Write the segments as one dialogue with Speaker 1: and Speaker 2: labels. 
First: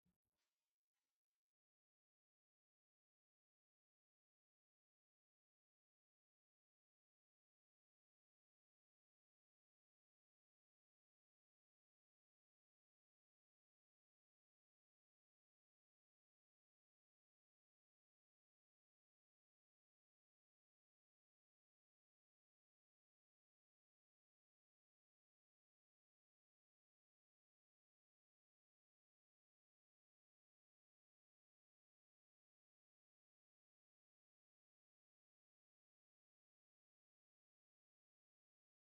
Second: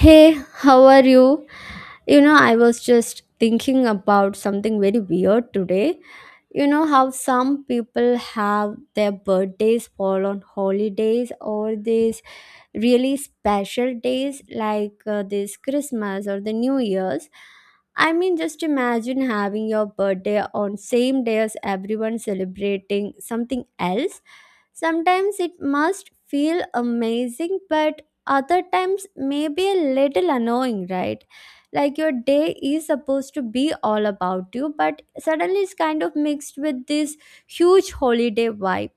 Speaker 1: Hey, how are you? You know, I was just thinking about something very weird today. You know how some people have their birthdays fall on holidays or these really special days like this Christmas or the New Year's. I mean, just imagine having your birthday on same day as everyone celebrating something else. Sometimes it must feel amazing, but other times maybe a little annoying, right? Like your day is supposed to be all about you, but suddenly it's kind of mixed with this huge holiday vibe.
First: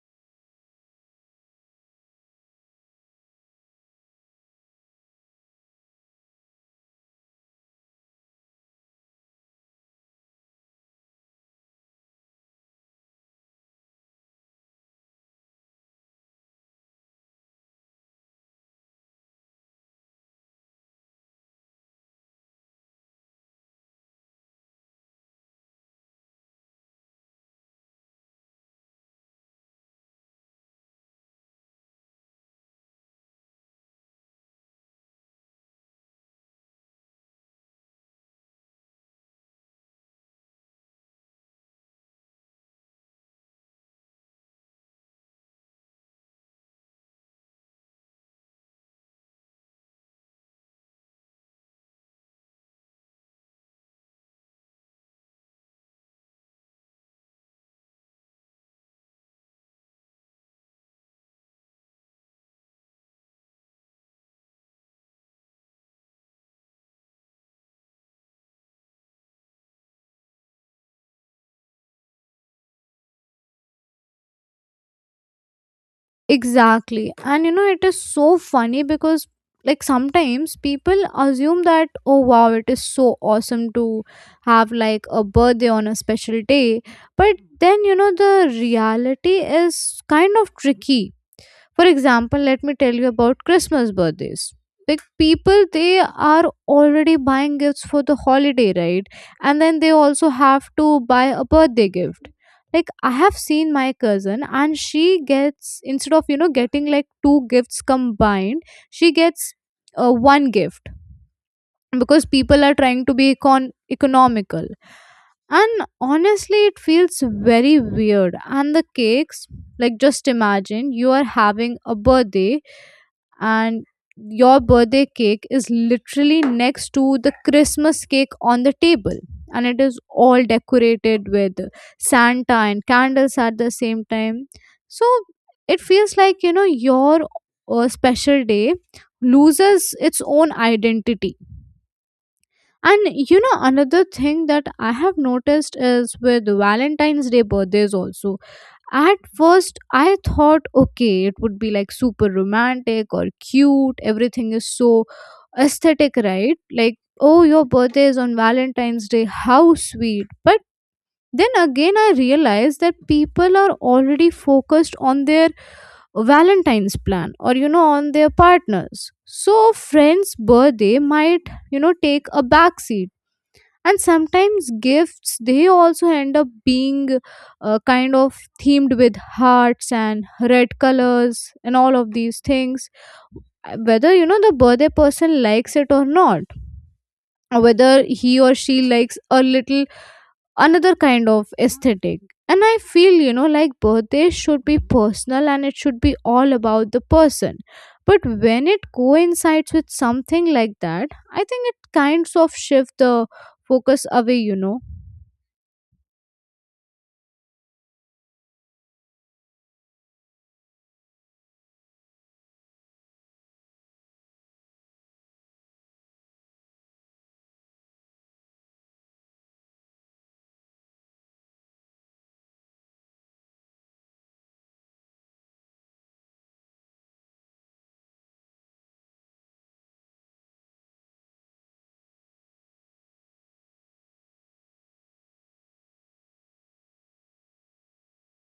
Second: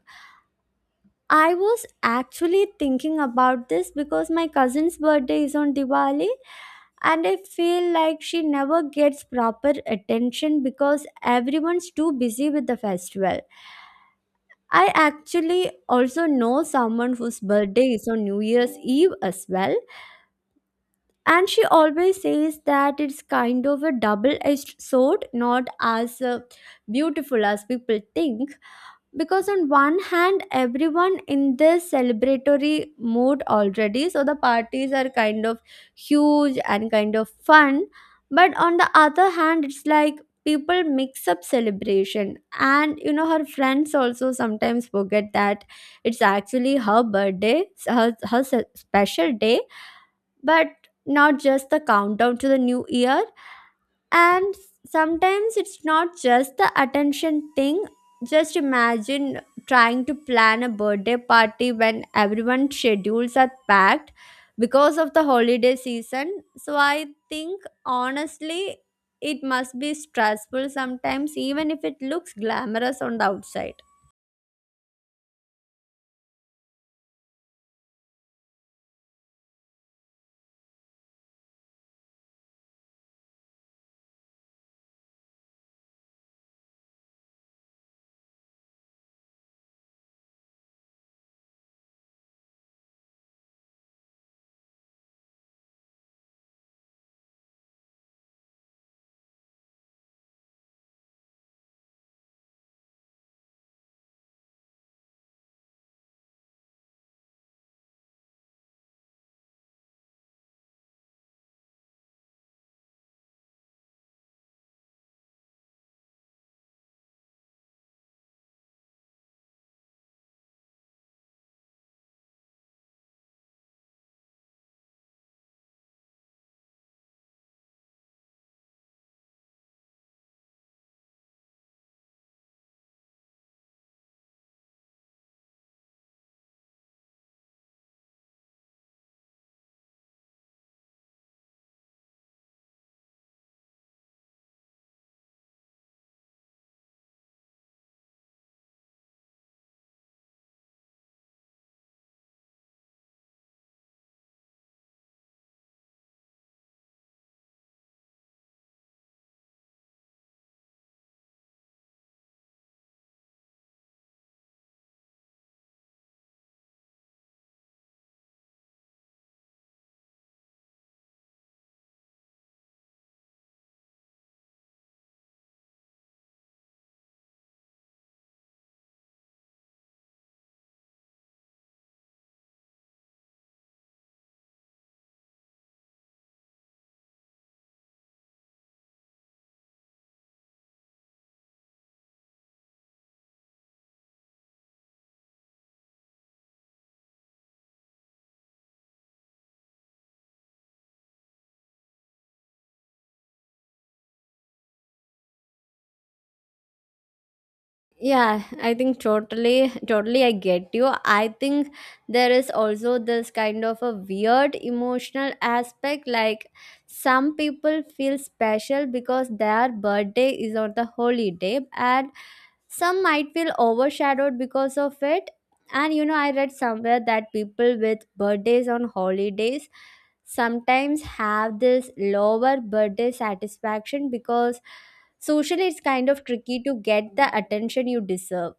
Speaker 1: I was actually thinking about this because my cousin's birthday is on Diwali, and I feel like she never gets proper attention because everyone's too busy with the festival. I actually also know someone whose birthday is on New Year's Eve as well, and she always says that it's kind of a double edged sword, not as beautiful as people think, because on one hand everyone in this celebratory mood already, so the parties are kind of huge and kind of fun, but on the other hand it's like people mix up celebration. And you know, her friends also sometimes forget that it's actually her birthday, her special day, but not just the countdown to the new year. And sometimes it's not just the attention thing. Just imagine trying to plan a birthday party when everyone's schedules are packed because of the holiday season. So I think honestly it must be stressful sometimes even if it looks glamorous on the outside.
Speaker 2: Exactly. And you know, it is so funny because, like, sometimes people assume that, oh wow, it is so awesome to have like a birthday on a special day. But then, you know, the reality is kind of tricky. For example, let me tell you about Christmas birthdays. Like, people, they are already buying gifts for the holiday, right? And then they also have to buy a birthday gift. Like, I have seen my cousin and she gets, instead of you know getting like two gifts combined, she gets one gift, because people are trying to be economical. And honestly it feels very weird. And the cakes, like, just imagine you are having a birthday and your birthday cake is literally next to the Christmas cake on the table, and it is all decorated with Santa and candles at the same time. So it feels like, you know, your special day loses its own identity. And you know, another thing that I have noticed is with Valentine's Day birthdays also. At first, I thought, okay, it would be like super romantic or cute. Everything is so aesthetic, right? Like, oh, your birthday is on Valentine's Day. How sweet. But then again, I realized that people are already focused on their Valentine's plan or, you know, on their partners. So, friends' birthday might, you know, take a backseat. And sometimes gifts, they also end up being kind of themed with hearts and red colors and all of these things. Whether, you know, the birthday person likes it or not, or whether he or she likes a little another kind of aesthetic. And I feel, you know, like birthdays should be personal and it should be all about the person. But when it coincides with something like that, I think it kinds of shift the focus away, you know.
Speaker 1: Yeah, I think totally, totally I get you. I think there is also this kind of a weird emotional aspect. Like some people feel special because their birthday is on the holiday, and some might feel overshadowed because of it. And you know, I read somewhere that people with birthdays on holidays sometimes have this lower birthday satisfaction because socially it's kind of tricky to get the attention you deserve.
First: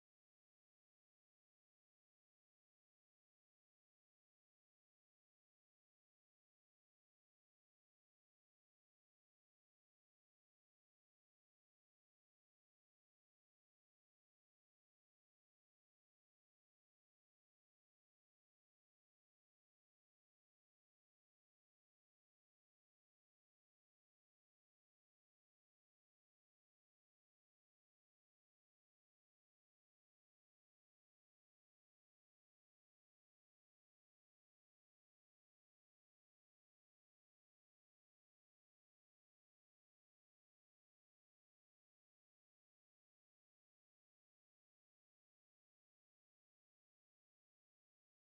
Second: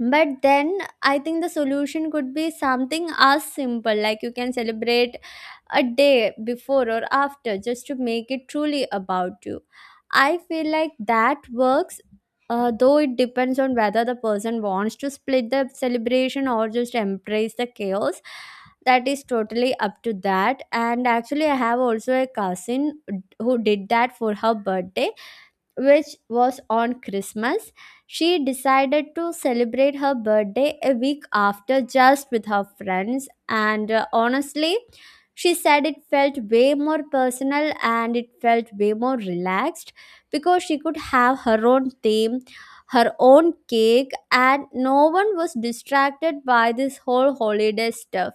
Speaker 1: But then I think the solution could be something as simple like you can celebrate a day before or after just to make it truly about you. I feel like that works, though it depends on whether the person wants to split the celebration or just embrace the chaos. That is totally up to that. And actually, I have also a cousin who did that for her birthday, which was on Christmas. She decided to celebrate her birthday a week after just with her friends. And honestly, she said it felt way more personal and it felt way more relaxed because she could have her own theme, her own cake, and no one was distracted by this whole holiday stuff.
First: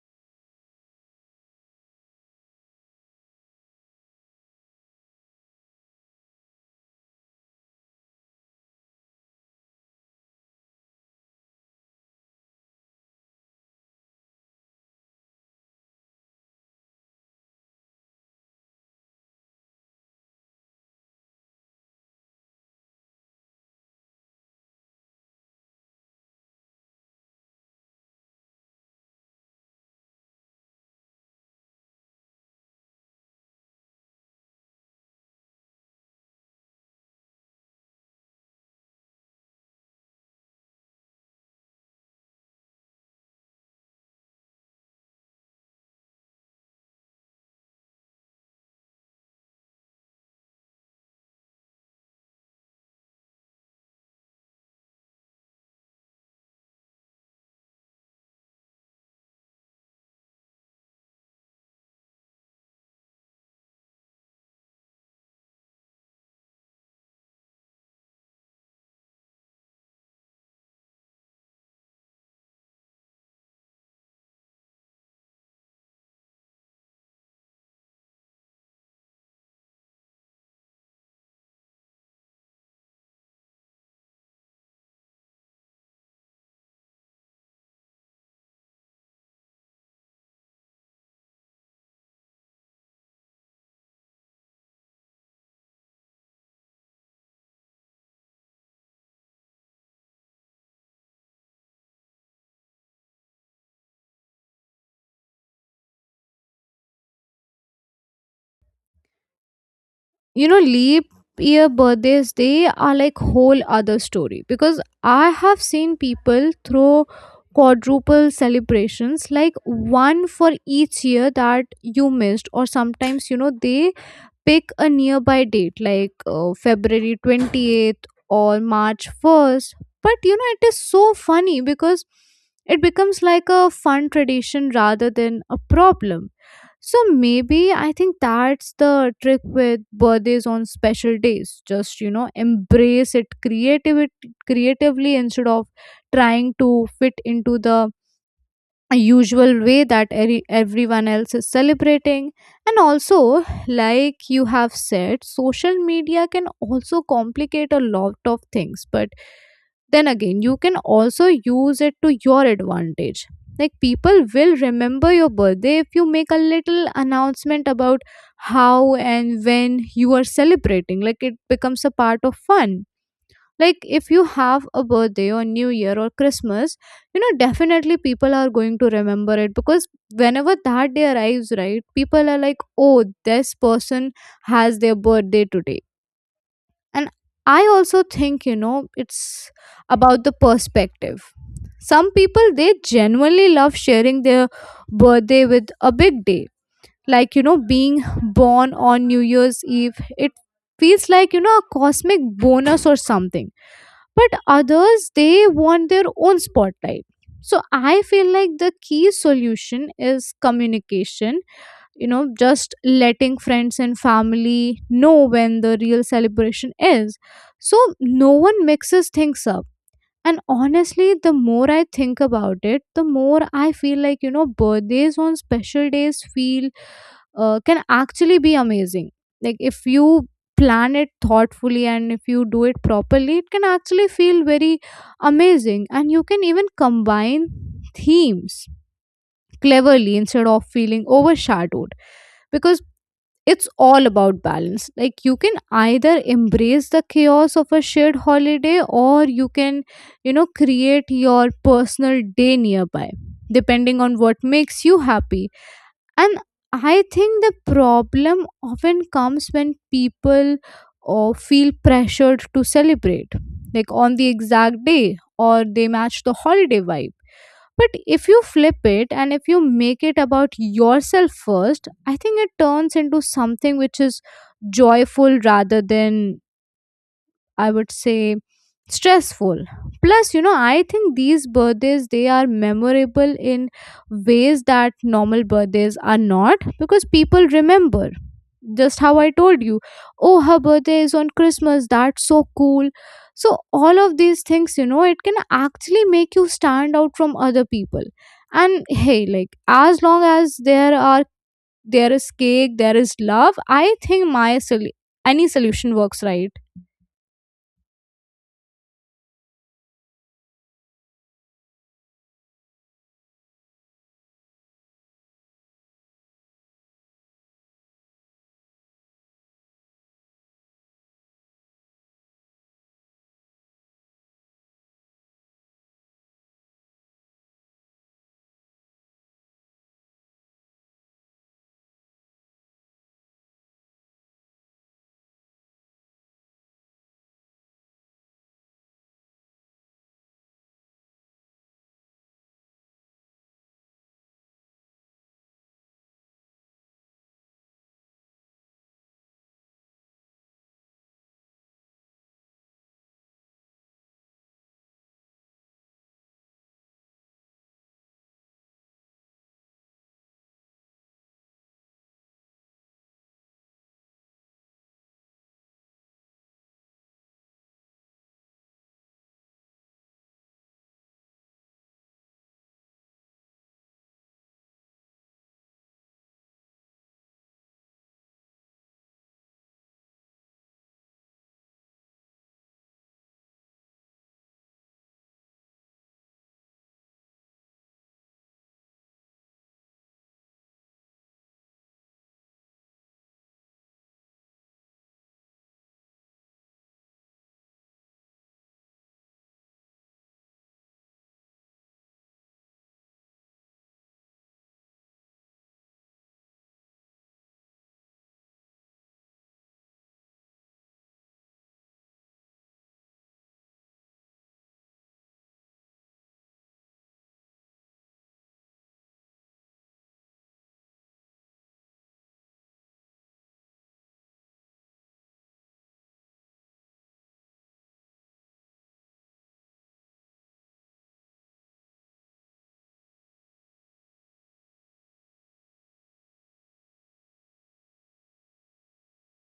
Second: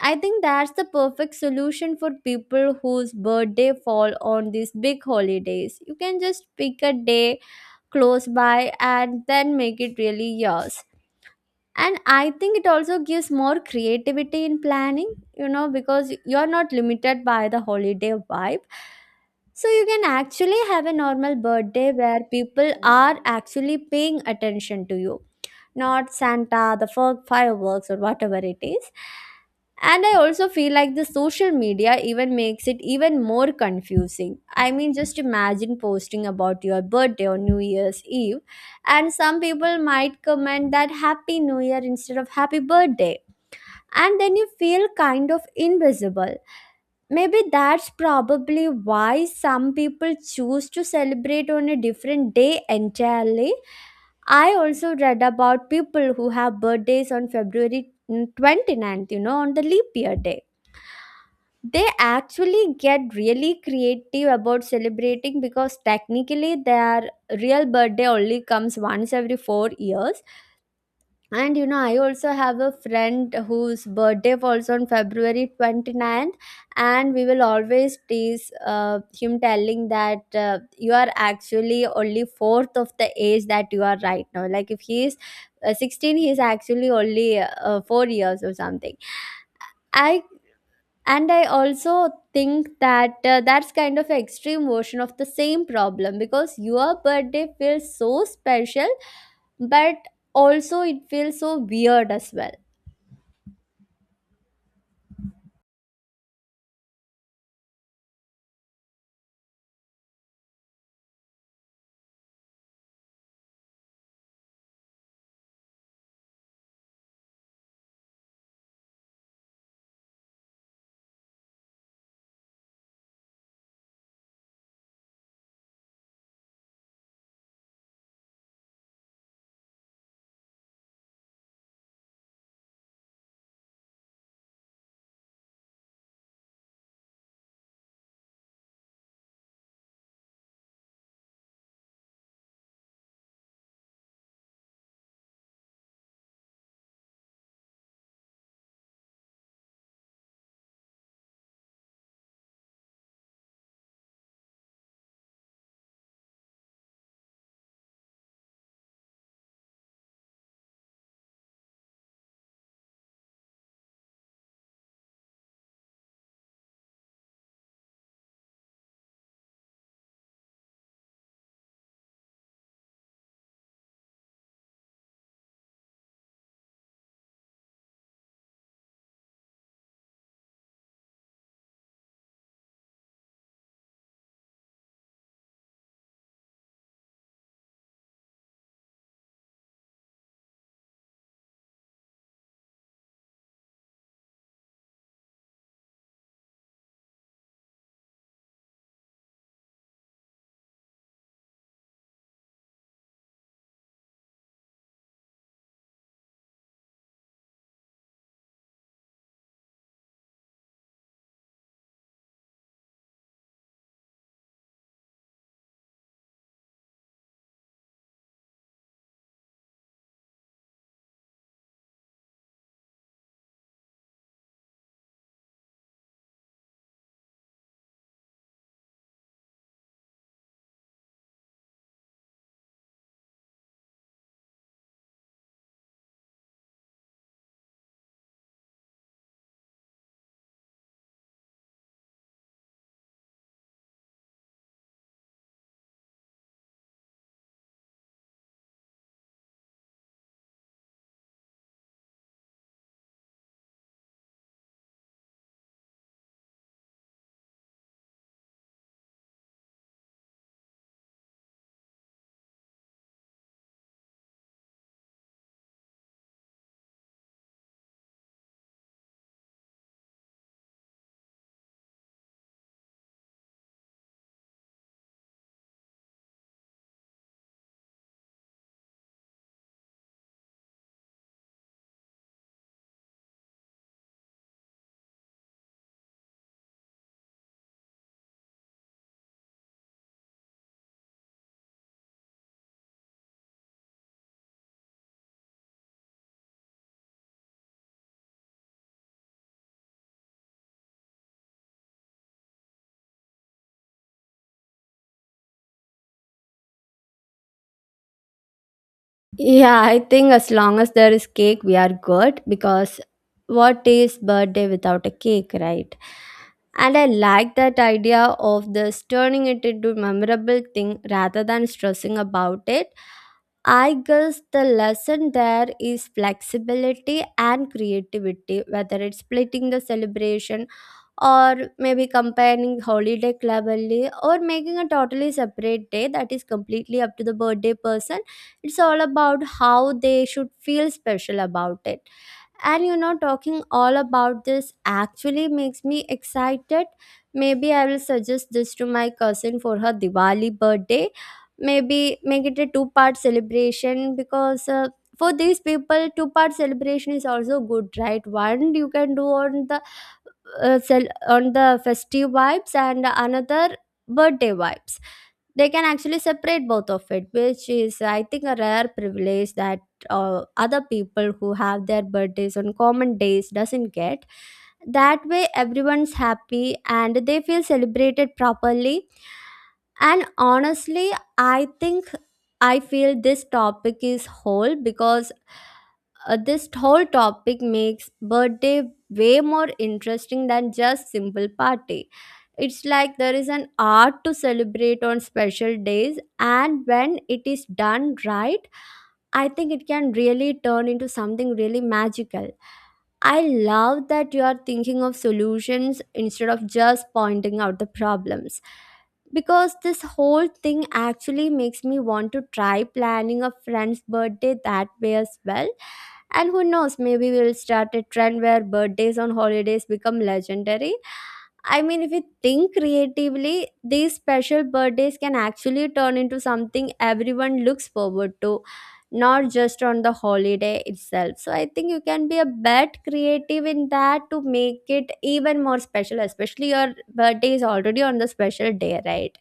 Speaker 1: I think that's the perfect solution for people whose birthday fall on these big holidays. You can just pick a day close by and then make it really yours. And I think it also gives more creativity in planning, you know, because you're not limited by the holiday vibe. So you can actually have a normal birthday where people are actually paying attention to you, not Santa, the fireworks, or whatever it is. And I also feel like the social media even makes it even more confusing. I mean, just imagine posting about your birthday or New Year's Eve, and some people might comment that Happy New Year instead of Happy Birthday, and then you feel kind of invisible. Maybe that's probably why some people choose to celebrate on a different day entirely. I also read about people who have birthdays on February twenty ninth. You know, on the leap year day. They actually get really creative about celebrating because technically their real birthday only comes once every 4 years. And you know, I also have a friend whose birthday falls on february 29th, and we will always tease him, telling that you are actually only fourth of the age that you are right now. Like if he is 16, he is actually only 4 years or something. I And I also think that that's kind of an extreme version of the same problem because your birthday feels so special, but also it feels so weird as well.
Speaker 2: You know, leap year birthdays, they are like whole other story, because I have seen people throw quadruple celebrations, like one for each year that you missed. Or sometimes, you know, they pick a nearby date, like february 28th or march 1st. But, you know, it is so funny because it becomes like a fun tradition rather than a problem. So maybe, I think that's the trick with birthdays on special days. Just, you know, embrace it creativity creatively instead of trying to fit into the a usual way that everyone else is celebrating. And also, like you have said, social media can also complicate a lot of things, but then again, you can also use it to your advantage. Like, people will remember your birthday if you make a little announcement about how and when you are celebrating. Like, it becomes a part of fun. Like, if you have a birthday or new year or Christmas, you know, definitely people are going to remember it, because whenever that day arrives, right, people are like, oh, this person has their birthday today. And I also think, you know, it's about the perspective. Some people, they genuinely love sharing their birthday with a big day. Like, you know, being born on New Year's Eve, it feels like, you know, a cosmic bonus or something. But others, they want their own spotlight. So I feel like the key solution is communication, you know, just letting friends and family know when the real celebration is, so no one mixes things up. And honestly, the more I think about it, the more I feel like, you know, birthdays on special days feel, can actually be amazing. Like, if you plan it thoughtfully and if you do it properly, it can actually feel very amazing. And you can even combine themes cleverly instead of feeling overshadowed, because it's all about balance. Like, you can either embrace the chaos of a shared holiday, or you can, you know, create your personal day nearby, depending on what makes you happy. And I think the problem often comes when people or feel pressured to celebrate, like, on the exact day, or they match the holiday vibe. But if you flip it and if you make it about yourself first, I think it turns into something which is joyful rather than, I would say, stressful. Plus, you know, I think these birthdays, they are memorable in ways that normal birthdays are not, because people remember, just how I told you, oh, her birthday is on Christmas, that's so cool. So, all of these things, you know, it can actually make you stand out from other people. And hey, like, as long as there are, there is cake, there is love, I think any solution works, right.
Speaker 1: Yeah, I think as long as there is cake, we are good, because what is birthday without a cake, right? And I like that idea of this turning it into memorable thing rather than stressing about it. I guess the lesson there is flexibility and creativity, whether it's splitting the celebration or maybe comparing holiday club only or making a totally separate day. That is completely up to the birthday person. It's all about how they should feel special about it. And you know, talking all about this actually makes me excited. Maybe I will suggest this to my cousin for her diwali birthday. Maybe make it a two-part celebration, because for these people two-part celebration is also good, right? One you can do on the on the festive vibes and another birthday vibes. They can actually separate both of it, which is I think a rare privilege that other people who have their birthdays on common days doesn't get. That way everyone's happy and they feel celebrated properly. And honestly, I think, I feel this topic is whole because this whole topic makes birthday way more interesting than just simple party. It's like there is an art to celebrate on special days, and when it is done right, I think it can really turn into something really magical. I love that you are thinking of solutions instead of just pointing out the problems, because this whole thing actually makes me want to try planning a friend's birthday that way as well. And who knows, maybe we'll start a trend where birthdays on holidays become legendary. I mean, if we think creatively, these special birthdays can actually turn into something everyone looks forward to, not just on the holiday itself. So I think you can be a bit creative in that to make it even more special, especially your birthday is already on the special day, right?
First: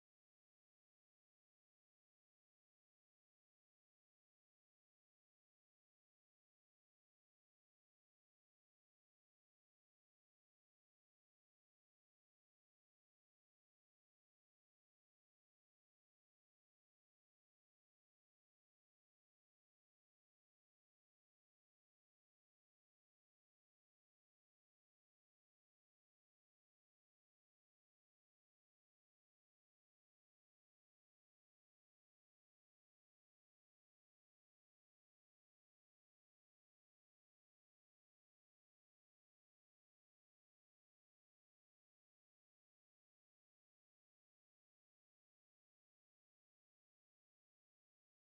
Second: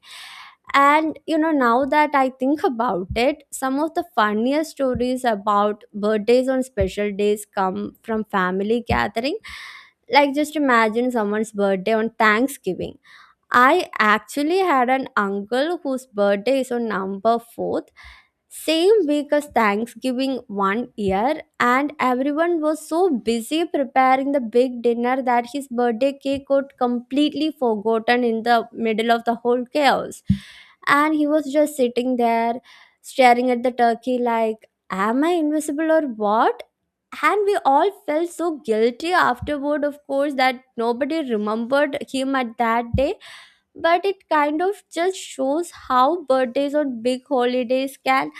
Speaker 1: And you know, now that I think about it, some of the funniest stories about birthdays on special days come from family gatherings. Like, just imagine someone's birthday on Thanksgiving. I actually had an uncle whose birthday is on number 4th, same week as Thanksgiving one year, and everyone was so busy preparing the big dinner that his birthday cake got completely forgotten in the middle of the whole chaos. And he was just sitting there staring at the turkey like, am I invisible or what? And we all felt so guilty afterward, of course, that nobody remembered him at that day. But it kind of just shows how birthdays on big holidays can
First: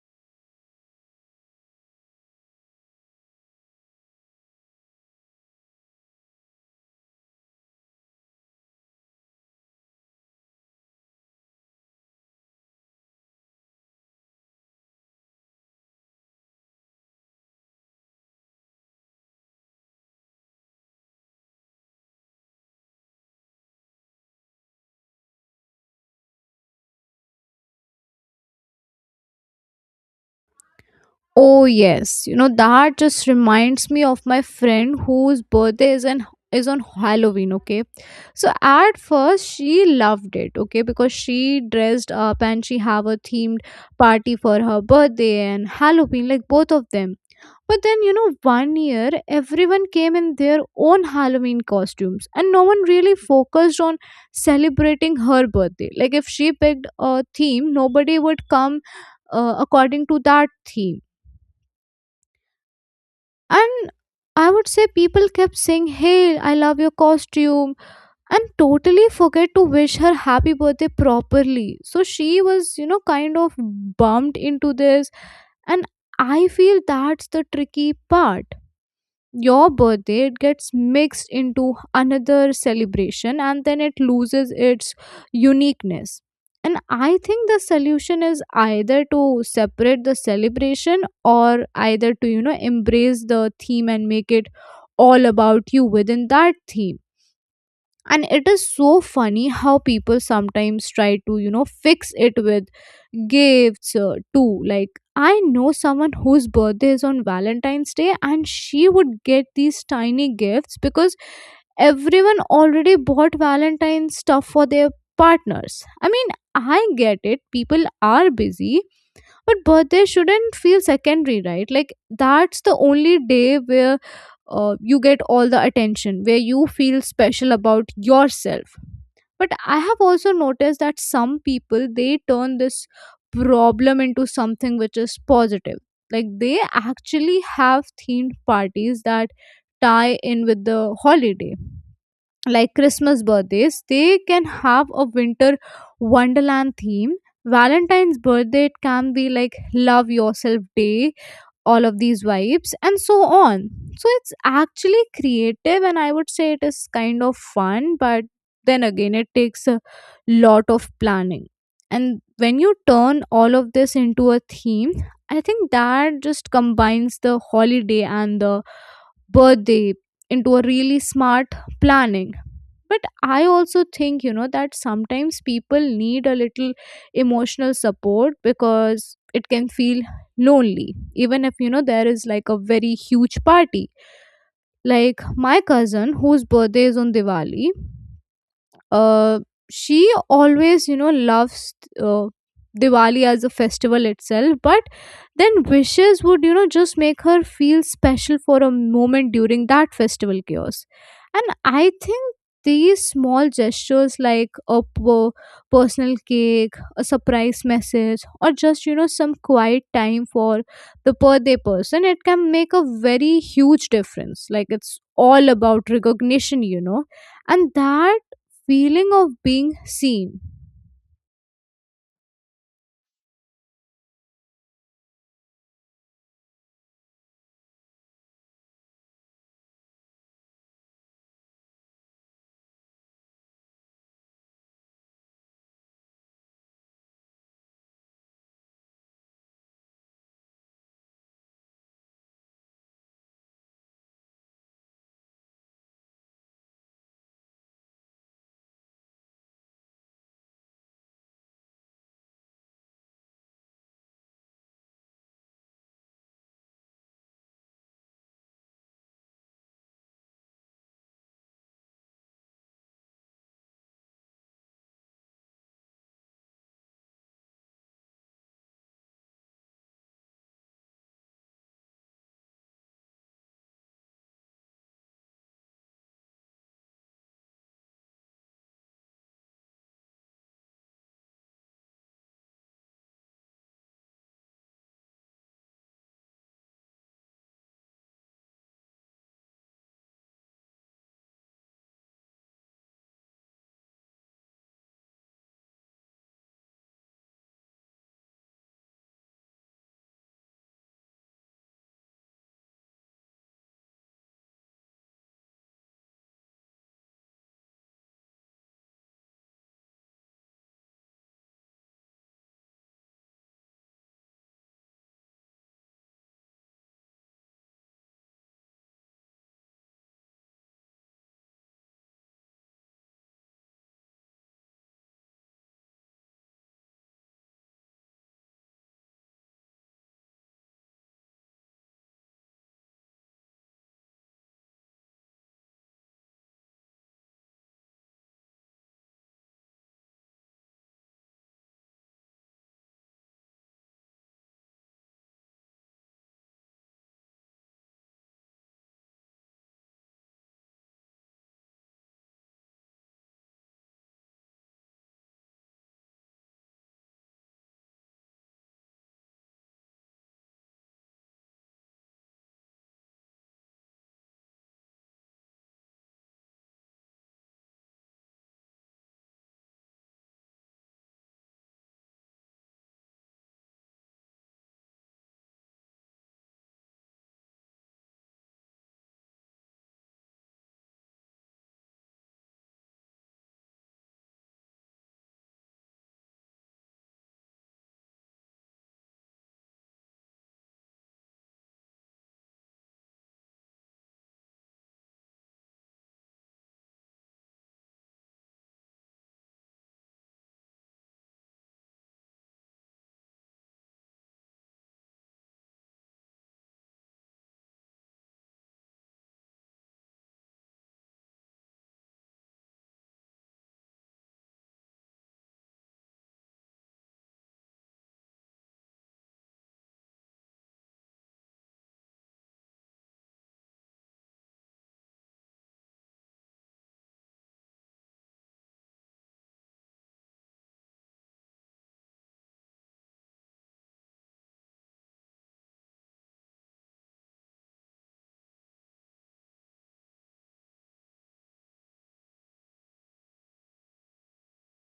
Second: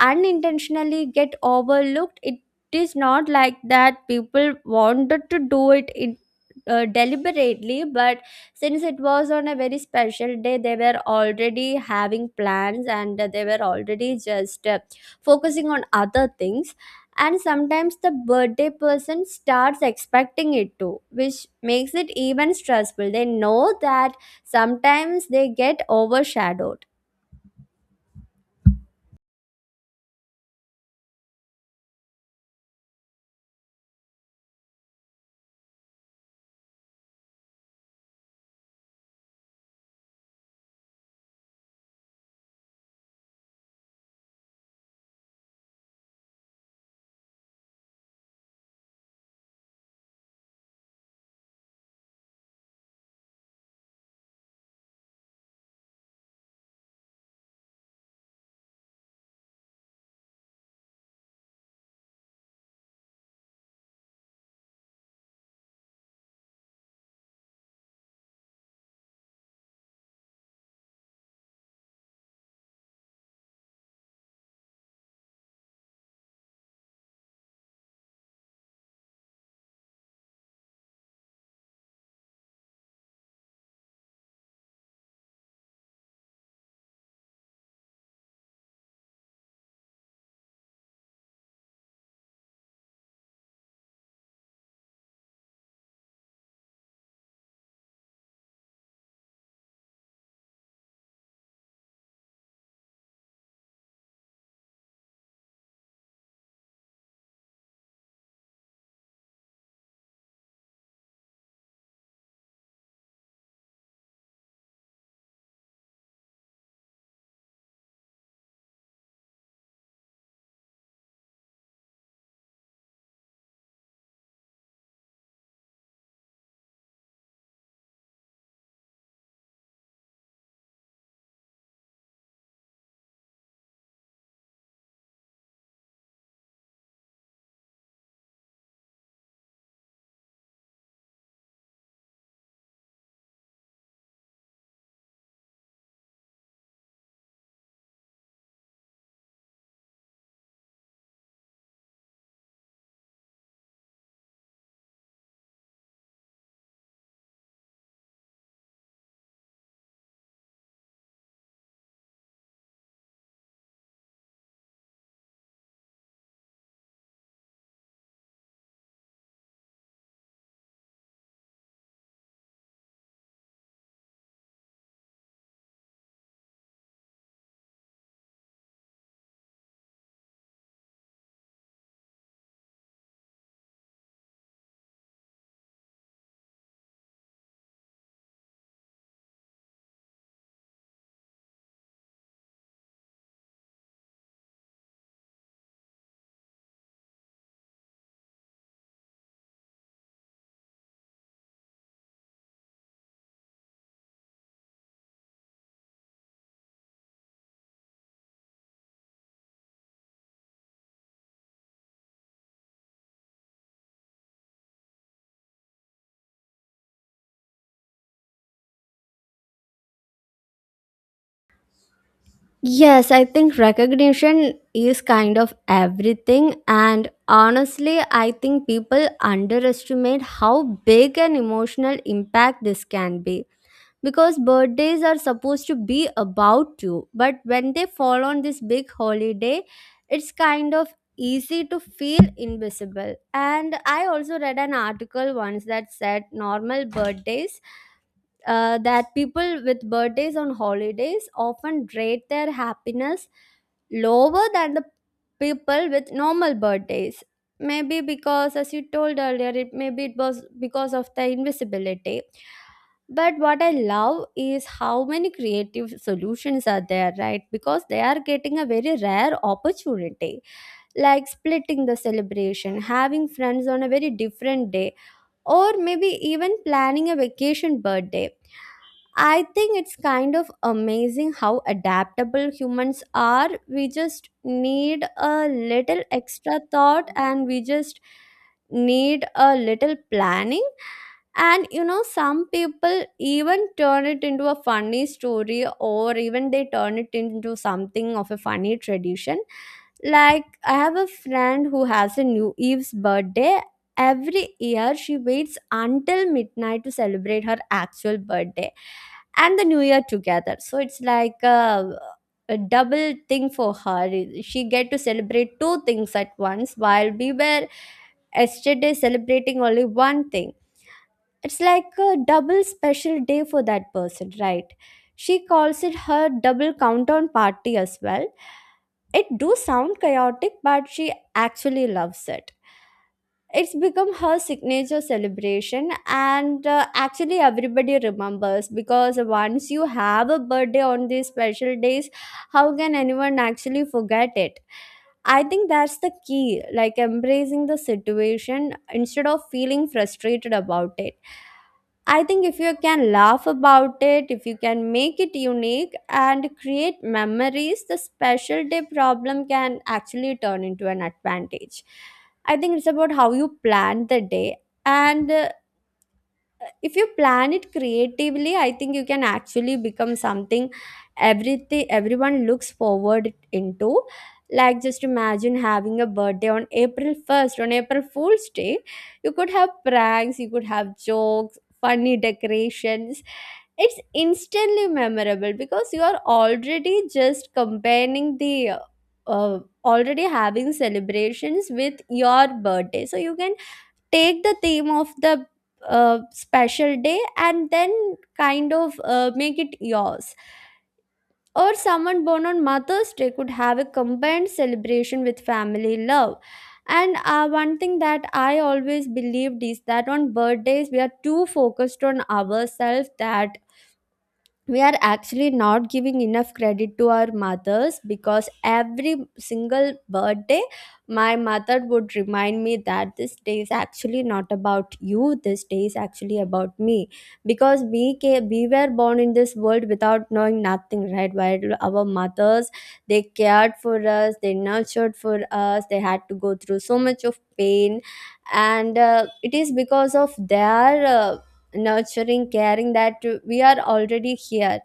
Speaker 1: unintentionally get overlooked. It is not like that people wanted to do it deliberately, but since it was on a very special day they were already having plans, and they were already just focusing on other things. And sometimes the birthday person starts expecting it too, which makes it even stressful. They know that sometimes they get overshadowed.
Speaker 2: Oh yes, you know, that just reminds me of my friend whose birthday is on Halloween, okay? So at first she loved it, okay, because she dressed up and she have a themed party for her birthday and Halloween, like both of them. But then, you know, one year everyone came in their own Halloween costumes and no one really focused on celebrating her birthday. Like, if she picked a theme, nobody would come according to that theme. And I would say people kept saying, hey, I love your costume, and totally forget to wish her happy birthday properly. So she was, you know, kind of bumped into this. And I feel that's the tricky part. Your birthday, it gets mixed into another celebration, and then it loses its uniqueness. And I think the solution is either to separate the celebration, or either to, you know, embrace the theme and make it all about you within that theme. And it is so funny how people sometimes try to, you know, fix it with gifts too. Like, I know someone whose birthday is on Valentine's Day, and she would get these tiny gifts because everyone already bought Valentine's stuff for their partners. I mean, I get it, people are busy, but birthday shouldn't feel secondary, right? Like, that's the only day where you get all the attention, where you feel special about yourself. But I have also noticed that some people, they turn this problem into something which is positive. Like, they actually have themed parties that tie in with the holiday. Like Christmas birthdays, they can have a winter wonderland theme. Valentine's birthday, it can be like love yourself day, all of these vibes and so on. So it's actually creative, and I would say it is kind of fun. But then again, it takes a lot of planning. And when you turn all of this into a theme, I think that just combines the holiday and the birthday into a really smart planning. But I also think, you know, that sometimes people need a little emotional support, because it can feel lonely, even if, you know, there is like a very huge party. Like my cousin, whose birthday is on Diwali, uh, she always, you know, loves uh, Diwali as a festival itself. But then wishes would, you know, just make her feel special for a moment during that festival chaos. And I think these small gestures, like a personal cake, a surprise message, or just, you know, some quiet time for the birthday person, it can make a very huge difference. Like, it's all about recognition, you know, and that feeling of being seen.
Speaker 1: Yes, I think recognition is kind of everything. And honestly, I think people underestimate how big an emotional impact this can be. Because birthdays are supposed to be about you, but when they fall on this big holiday, it's kind of easy to feel invisible. And I also read an article once that said normal birthdays, that people with birthdays on holidays often rate their happiness lower than the people with normal birthdays. Maybe because, as you told earlier, it maybe it was because of the invisibility. But what I love is how many creative solutions are there, right? Because they are getting a very rare opportunity, like splitting the celebration, having friends on a very different day, or maybe even planning a vacation birthday. I think it's kind of amazing how adaptable humans are. We just need a little extra thought, and we just need a little planning. And you know, some people even turn it into a funny story, or even they turn it into something of a funny tradition. Like, I have a friend who has a New Eve's birthday. Every year, she waits until midnight to celebrate her actual birthday and the new year together. So it's like a double thing for her. She get to celebrate two things at once, while we were yesterday celebrating only one thing. It's like a double special day for that person, right? She calls it her double countdown party as well. It do sound chaotic, but she actually loves it. It's become her signature celebration, and actually everybody remembers because once you have a birthday on these special days, how can anyone actually forget it? I think that's the key, like embracing the situation instead of feeling frustrated about it. I think if you can laugh about it, if you can make it unique and create memories, the special day problem can actually turn into an advantage. I think it's about how you plan the day. And If you plan it creatively, I think you can actually become something everything everyone looks forward into. Like, just imagine having a birthday on april 1st, on April Fool's Day. You could have pranks, you could have jokes, funny decorations. It's instantly memorable because you are already just comparing the uh, already having celebrations with your birthday, so you can take the theme of the special day and then kind of make it yours. Or someone born on Mother's Day could have a combined celebration with family love. And one thing that I always believed is that on birthdays, we are too focused on ourselves that we are actually not giving enough credit to our mothers. Because every single birthday, my mother would remind me that this day is actually not about you, this day is actually about me. Because we were born in this world without knowing nothing, right, while our mothers, they cared for us, they nurtured for us, they had to go through so much of pain. And it is because of their nurturing, caring that we are already here.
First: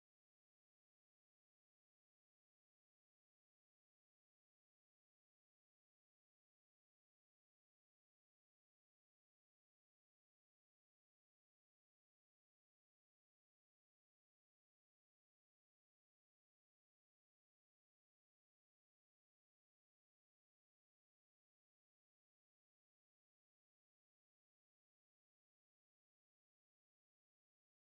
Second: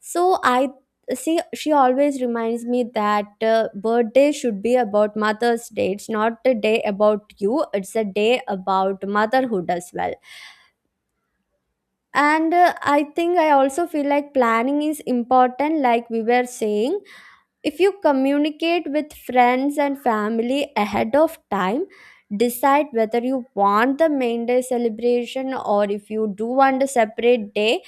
Speaker 1: So i see she always reminds me that birthday should be about mother's day. It's not a day about you, it's a day about motherhood as well. And I think I also feel like planning is important, like we were saying. If you communicate with friends and family ahead of time, decide whether you want the main day celebration or if you do want a separate day,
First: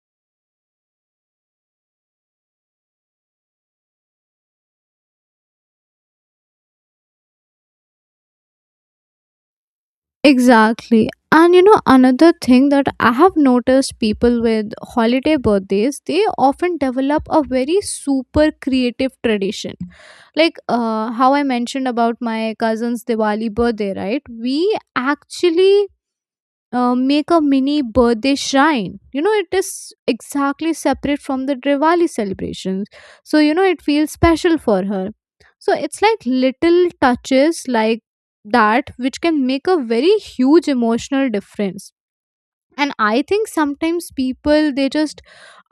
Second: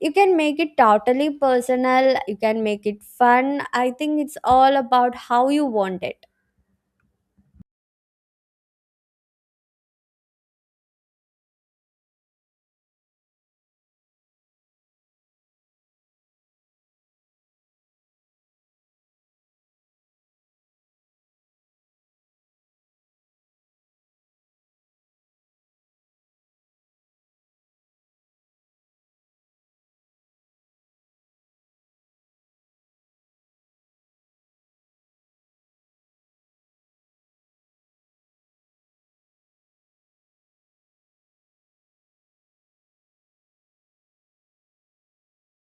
Speaker 1: you can make it totally personal, you can make it fun. I think it's all about how you want it.
Speaker 2: Exactly. And you know, another thing that I have noticed, people with holiday birthdays, they often develop a very super creative tradition. Like how I mentioned about my cousin's Diwali birthday, right? We actually, make a mini birthday shrine. You know, it is exactly separate from the Diwali celebrations. So, you know, it feels special for her. So, it's like little touches like that which can make a very huge emotional difference. And I think sometimes people, they just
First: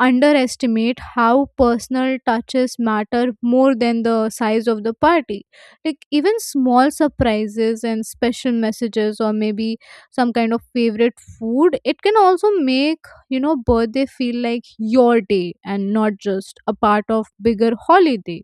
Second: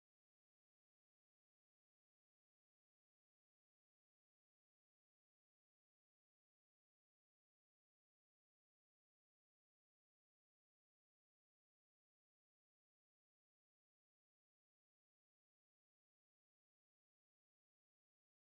Speaker 2: underestimate how personal touches matter more than the size of the party. Like, even small surprises and special messages, or maybe some kind of favorite food, it can also make, you know, birthday feel like your day and not just a part of bigger holiday.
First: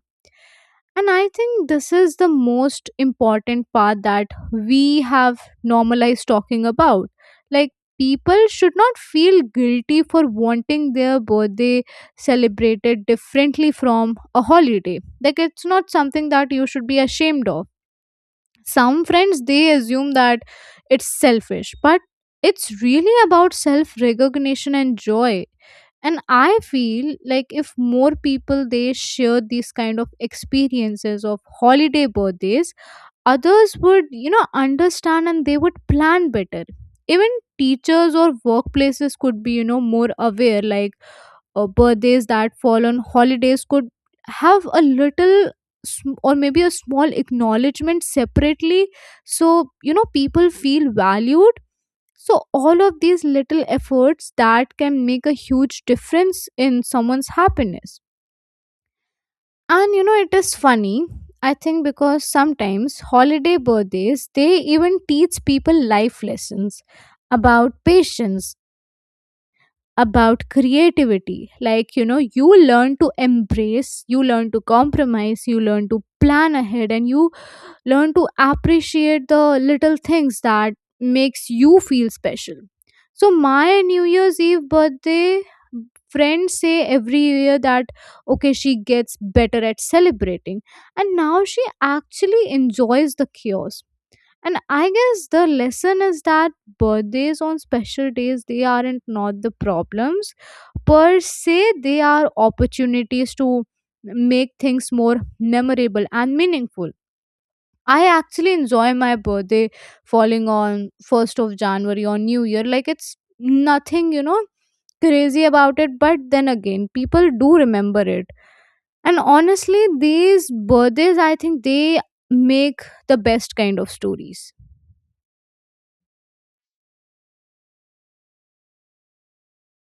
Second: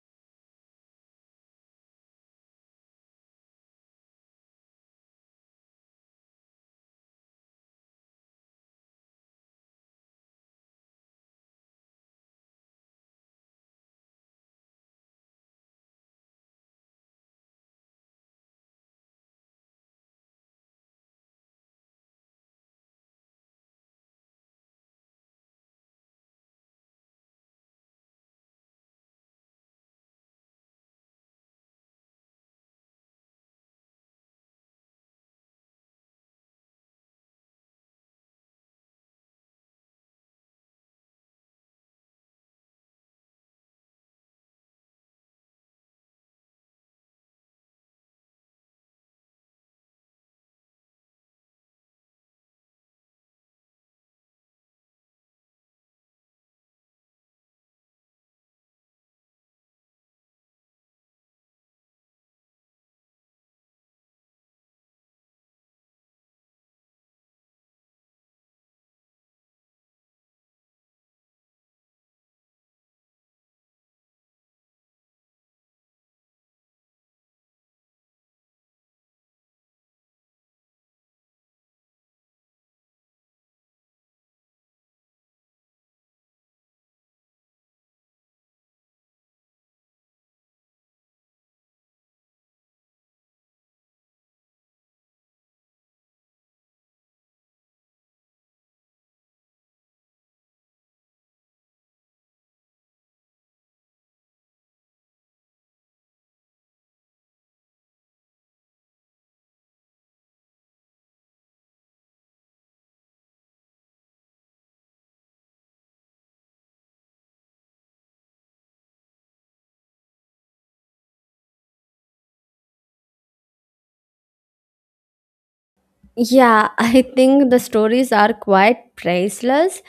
Speaker 2: And I think this is the most important part that we have normalized talking about. Like, people should not feel guilty for wanting their birthday celebrated differently from a holiday. Like, it's not something that you should be ashamed of. Some friends, they assume that it's selfish, but it's really about self recognition and joy. And I feel like if more people, they share these kind of experiences of holiday birthdays, others would, you know, understand and they would plan better. Even teachers or workplaces could be, you know, more aware. Like, birthdays that fall on holidays could have a little or maybe a small acknowledgement separately, so, you know, people feel valued. So all of these little efforts that can make a huge difference in someone's happiness. And you know, it is funny, I think, because sometimes holiday birthdays, they even teach people life lessons about patience, about creativity. Like, you know, you learn to embrace, you learn to compromise, you learn to plan ahead, and you learn to appreciate the little things that makes you feel special. So my New Year's Eve birthday friends say every year that, okay, she gets better at celebrating, and now she actually enjoys the chaos. And I guess the lesson is that birthdays on special days, they aren't not the problems per se, they are opportunities to make things more memorable and meaningful. I actually enjoy my birthday falling on 1st of January on New Year. Like, it's nothing, you know, crazy about it, but then again, people do remember it. And honestly, these birthdays, I think they make the best kind of stories.
Speaker 1: Yeah. I think the stories are quite priceless.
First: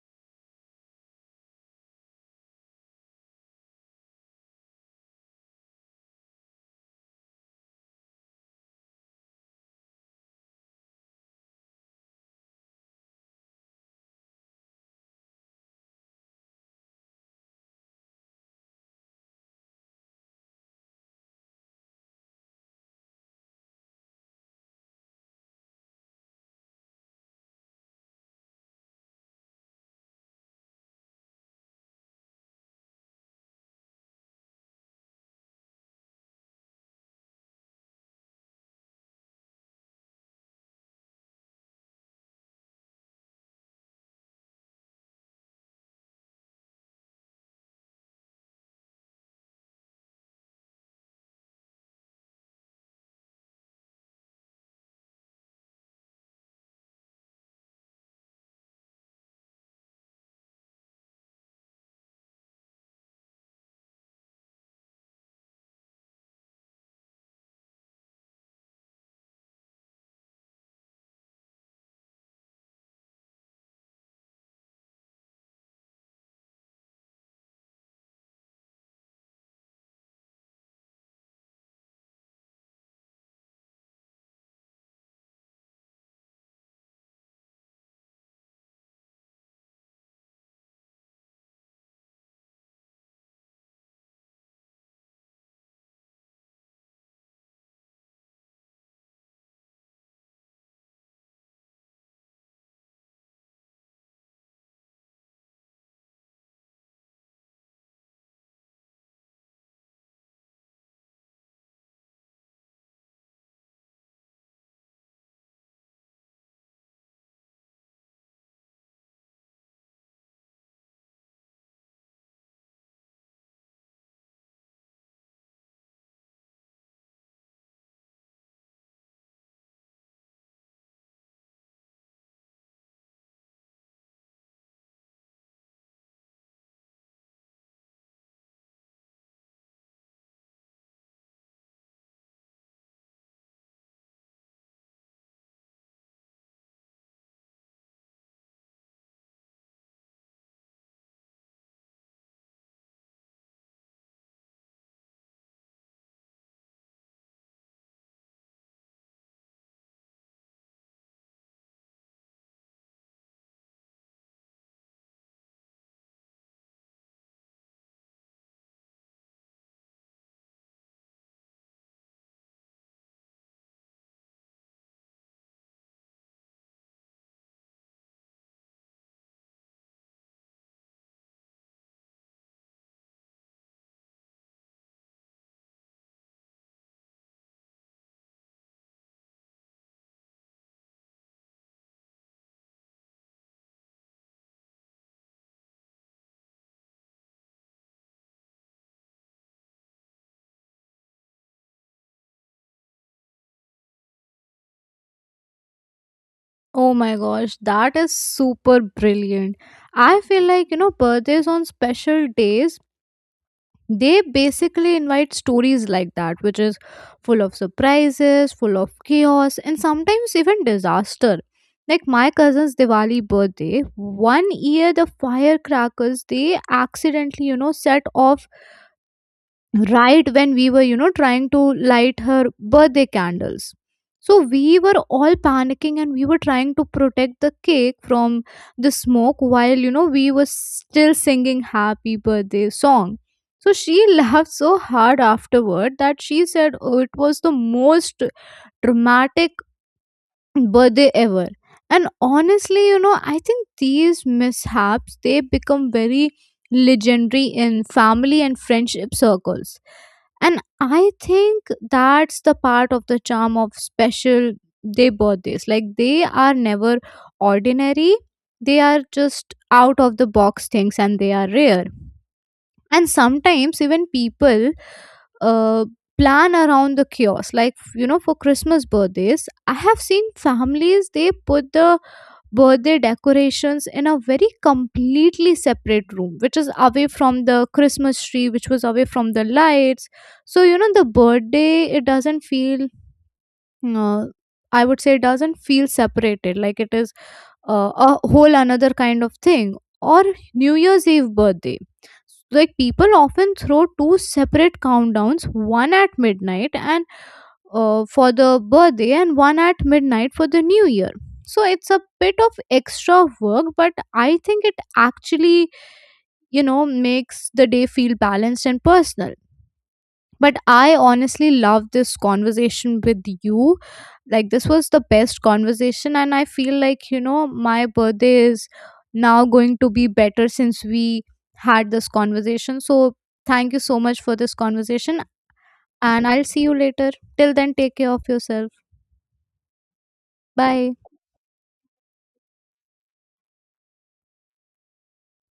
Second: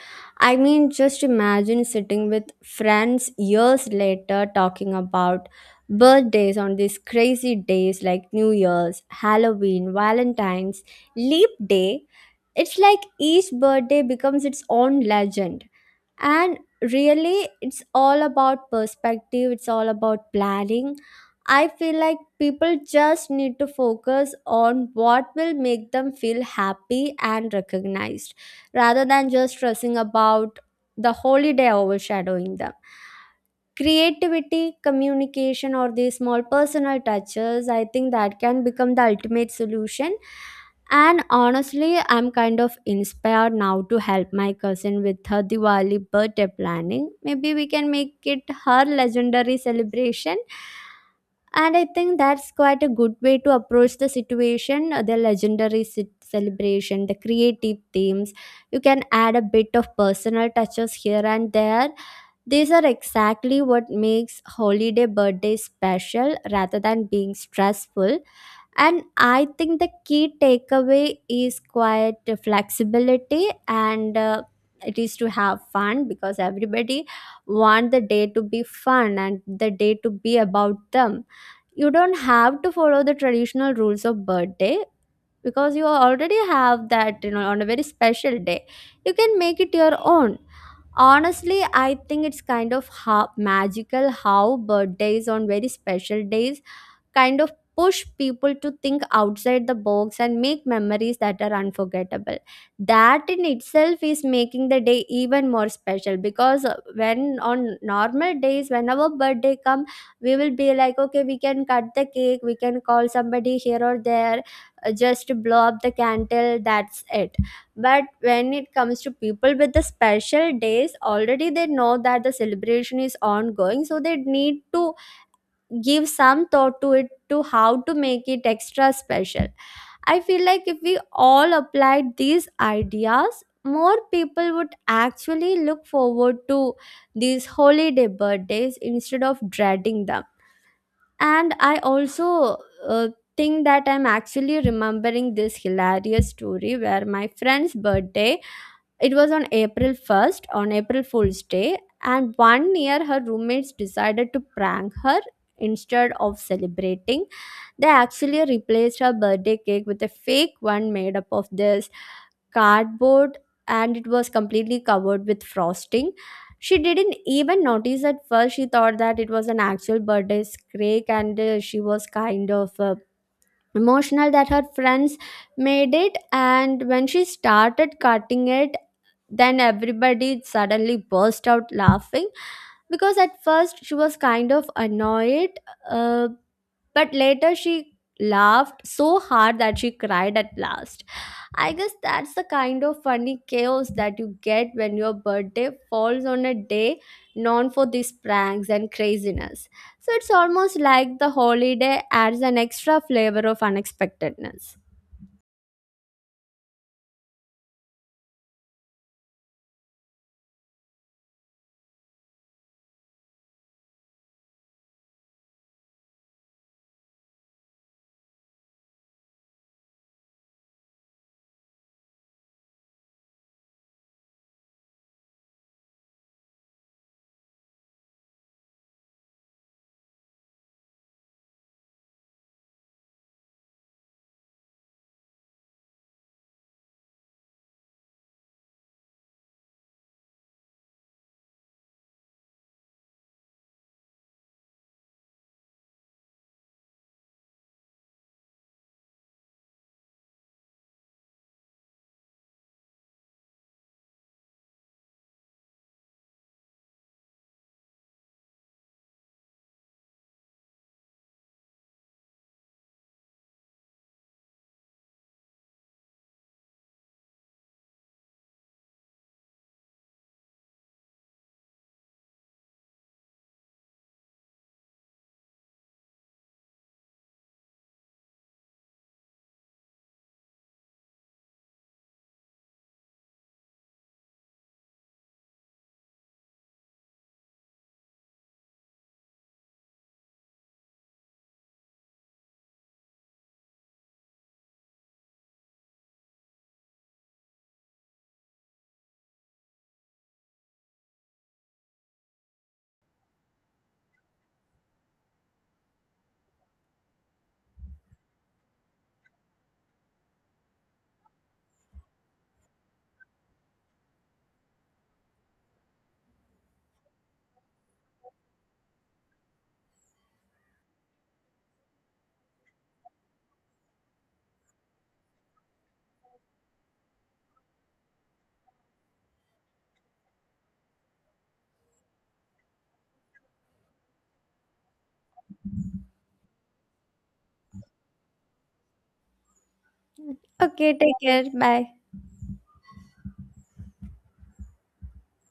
Speaker 1: I mean, just imagine sitting with friends years later talking about birthdays on these crazy days, like new year's, halloween, valentine's, leap day. It's like each birthday becomes its own legend. And really, it's all about perspective, it's all about planning. I feel like people just need to focus on what will make them feel happy and recognized, rather than just stressing about the holiday overshadowing them. Creativity, communication, or the small personal touches, I think that can become the ultimate solution. And honestly, I'm kind of inspired now to help my cousin with her Diwali birthday planning. Maybe we can make it her legendary celebration. And I think that's quite a good way to approach the situation, the legendary celebration, the creative themes. You can add a bit of personal touches here and there. These are exactly what makes holiday birthdays special rather than being stressful. And I think the key takeaway is quite flexibility, and it is to have fun, because everybody want the day to be fun and the day to be about them. You don't have to follow the traditional rules of birthday because you already have that, you know, on a very special day. You can make it your own. Honestly, I think it's kind of how magical how birthdays on very special days kind of push people to think outside the box and make memories that are unforgettable. That in itself is making the day even more special, because when on normal days when our birthday come, we will be like, okay, we can cut the cake, we can call somebody here or there, just to blow up the candle, that's it. But when it comes to people with the special days already, they know that the celebration is ongoing, so they need to give some thought to it, to how to make it extra special. I feel like if we all applied these ideas, more people would actually look forward to these holiday birthdays instead of dreading them. And I also uh, think that I'm actually remembering this hilarious story where my friend's birthday, it was on April 1st, on April Fool's Day, and one year her roommates decided to prank her. Instead of celebrating, they actually replaced her birthday cake with a fake one made up of this cardboard, and it was completely covered with frosting. She didn't even notice at first. She thought that it was an actual birthday cake, and she was kind of emotional that her friends made it. And when she started cutting it, then everybody suddenly burst out laughing. Because at first she was kind of annoyed, uh, but later she laughed so hard that she cried at last. I guess that's the kind of funny chaos that you get when your birthday falls on a day known for these pranks and craziness. So it's almost like the holiday adds an extra flavor of unexpectedness.
Speaker 2: Oh my gosh, that is super brilliant. I feel like, you know, birthdays on special days, they basically invite stories like that, which is full of surprises, full of chaos, and sometimes even disaster. Like my cousin's Diwali birthday, one year the firecrackers, they accidentally, you know, set off right when we were, you know, trying to light her birthday candles. So we were all panicking and we were trying to protect the cake from the smoke while, you know, we were still singing happy birthday song. So she laughed so hard afterward that she said, oh, it was the most dramatic birthday ever. And honestly, you know, I think these mishaps, they become very legendary in family and friendship circles. And I think that's the part of the charm of special day birthdays. Like, they are never ordinary, they are just out of the box things, and they are rare. And sometimes even people uh, plan around the kiosk. Like, you know, for Christmas birthdays, I have seen families, they put the birthday decorations in a very completely separate room, which is away from the Christmas tree, which was away from the lights. So, you know, the birthday, it doesn't feel, uh, I would say it doesn't feel separated, like it is a whole another kind of thing. Or New Year's Eve birthday, like people often throw two separate countdowns, one at midnight and for the birthday, and one at midnight for the new year. So it's a bit of extra work, but I think it actually, you know, makes the day feel balanced and personal. But I honestly love this conversation with you. Like, this was the best conversation, and I feel like, you know, my birthday is now going to be better since we had this conversation. So, thank you so much for this conversation, and I'll see you later. Till then, take care of yourself. Bye.
Speaker 1: Okay, take care. Bye.